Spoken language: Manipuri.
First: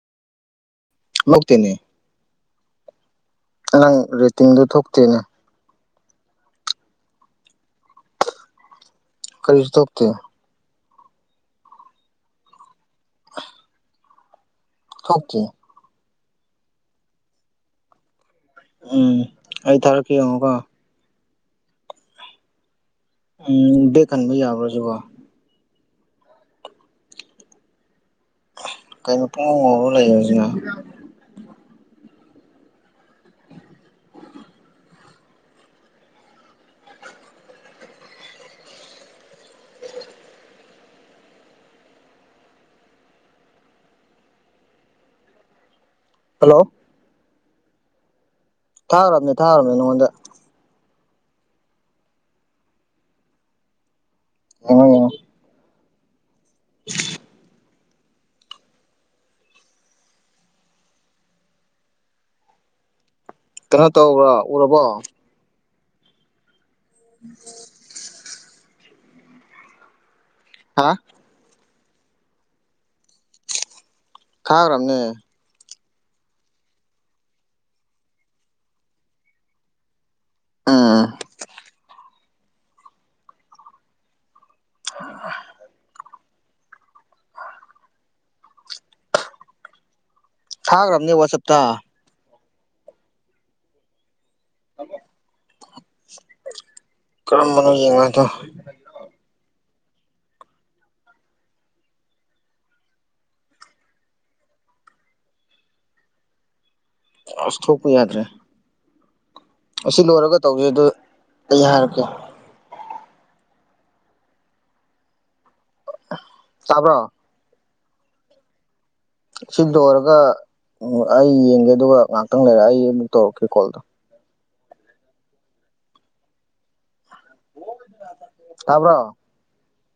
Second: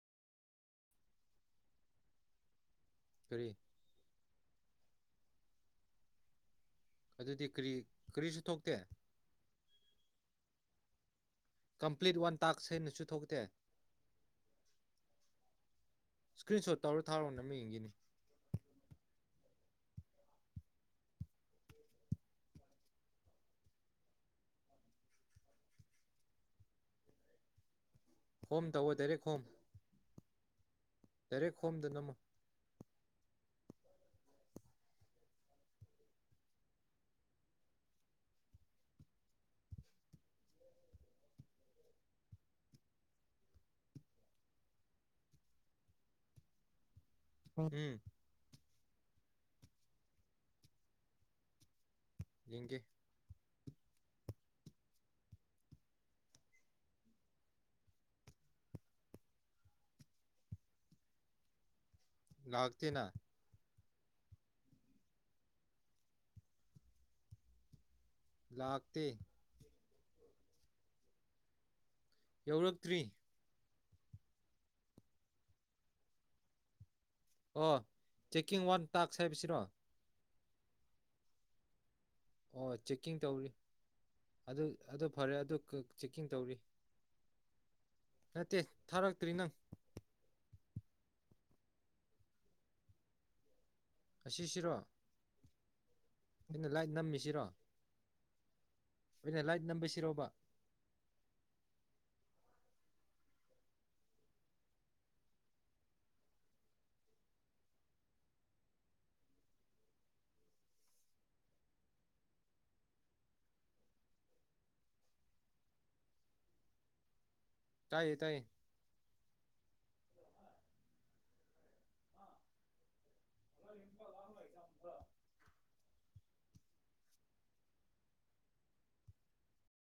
ꯂꯧꯇꯦꯅꯦ ꯀꯔꯤ ꯅꯪ ꯔꯦꯇꯤꯡꯗꯨ ꯊꯣꯛꯇꯦꯅꯦ ꯑꯗꯨꯗꯤ ꯀꯔꯤ ꯀꯔꯤꯁꯨ ꯊꯣꯛꯇꯦ ꯀꯔꯤꯁꯨ ꯊꯣꯛꯇꯦ ꯀꯝꯄ꯭ꯂꯤꯠ ꯋꯥꯟ ꯇꯥꯛꯁ ꯍꯥꯢꯅꯁꯨ ꯊꯣꯛꯇꯦ ꯊꯣꯛꯇꯦ ꯏꯁ꯭ꯀ꯭ꯔꯤ ꯁꯣꯠ ꯇꯧꯔ ꯊꯥꯔꯣꯅꯦ ꯑꯃ ꯌꯦꯡꯒꯤꯅꯤ ꯎꯝ ꯑꯩ ꯊꯥꯔꯛꯀꯦ ꯌꯦꯡꯉꯣꯀꯣ ꯎꯝ ꯕꯦꯛ ꯈꯟꯕ ꯌꯥꯕ꯭ꯔꯥ ꯁꯨꯕꯣ ꯍꯣꯝ ꯇꯧꯋꯣ ꯗꯥꯏꯔꯦꯛ ꯀꯩꯅꯣ ꯍꯣꯝ ꯄꯨꯡꯉꯣ ꯉꯧꯔ ꯂꯩꯔꯝꯃꯤꯖꯤꯅ ꯗꯥꯏꯔꯦꯛ ꯍꯣꯝꯗ ꯅꯝꯃꯨ ꯍꯜꯂꯣ [unintelligible] ꯊꯥꯈ꯭ꯔꯕꯅꯦ ꯊꯥꯈ꯭ꯔꯕꯅꯤ ꯅꯪꯉꯣꯟꯗ ꯌꯦꯡꯒꯦ ꯌꯦꯡꯉꫭ ꯌꯦꯡꯉꫭ [inaudible] ꯂꯥꯛꯇꯦꯅ ꯀꯩꯅꯣ ꯇꯧꯕ꯭ꯔꯥ ꯎꯔꯕꯣ [unintelligible] ꯂꯥꯛꯇꯦ ꯍꯥ ꯌꯧꯔꯛꯇ꯭ꯔꯤ ꯊꯥꯈ꯭ꯔꯕꯅꯦ ꯑꯣ ꯆꯦꯛꯀꯤꯡ ꯋꯥꯟ ꯇꯥꯛꯁ ꯍꯥꯏꯕꯁꯤꯔꯣ ꯎꯝ ꯑꯣ ꯆꯦꯛꯀꯤꯡ ꯇꯧꯔꯤ ꯑꯗꯨ ꯑꯗꯨ ꯐꯔꯦ ꯑꯗꯨ ꯆꯦꯛꯀꯤꯡ ꯇꯧꯔꯤ ꯅꯠꯇꯦ ꯊꯥꯔꯛꯇ꯭ꯔꯤ ꯅꯪ ꯊꯥꯈ꯭ꯔꯕꯅꯦ ꯋꯥꯆꯞꯇ ꯑꯁꯤꯁꯤꯔꯣ ꯑꯩꯅ ꯂꯥꯏꯠ ꯅꯝꯃꯤꯁꯤꯔꯣ ꯀꯔꯝꯕꯅꯣ ꯌꯦꯡꯉꯣ ꯑꯗꯣ ꯑꯩꯅ ꯂꯥꯏꯠ ꯅꯝꯁꯤꯔꯣꯕ ꯑꯁ ꯊꯣꯛꯄ ꯌꯥꯗ꯭ꯔꯦ ꯑꯁꯤ ꯂꯣꯏꯔꯒ ꯇꯧꯁꯩ ꯑꯗꯨ ꯑꯩ ꯍꯥꯏꯔꯛꯀꯦ ꯆꯕ꯭ꯔꯣ ꯇꯥꯏꯌꯦ ꯇꯥꯏꯌꯦ ꯁꯤ ꯂꯣꯏꯔꯒ ꯑꯩ ꯌꯦꯡꯒꯦ ꯑꯗꯨꯒ ꯉꯥꯏꯍꯥꯛꯇꯪ ꯂꯩꯔ ꯑꯩ ꯑꯃꯕꯨꯛ ꯇꯧꯔꯛꯀꯦ ꯀꯣꯜꯗꯣ [inaudible] ꯇꯥꯕ꯭ꯔꯣ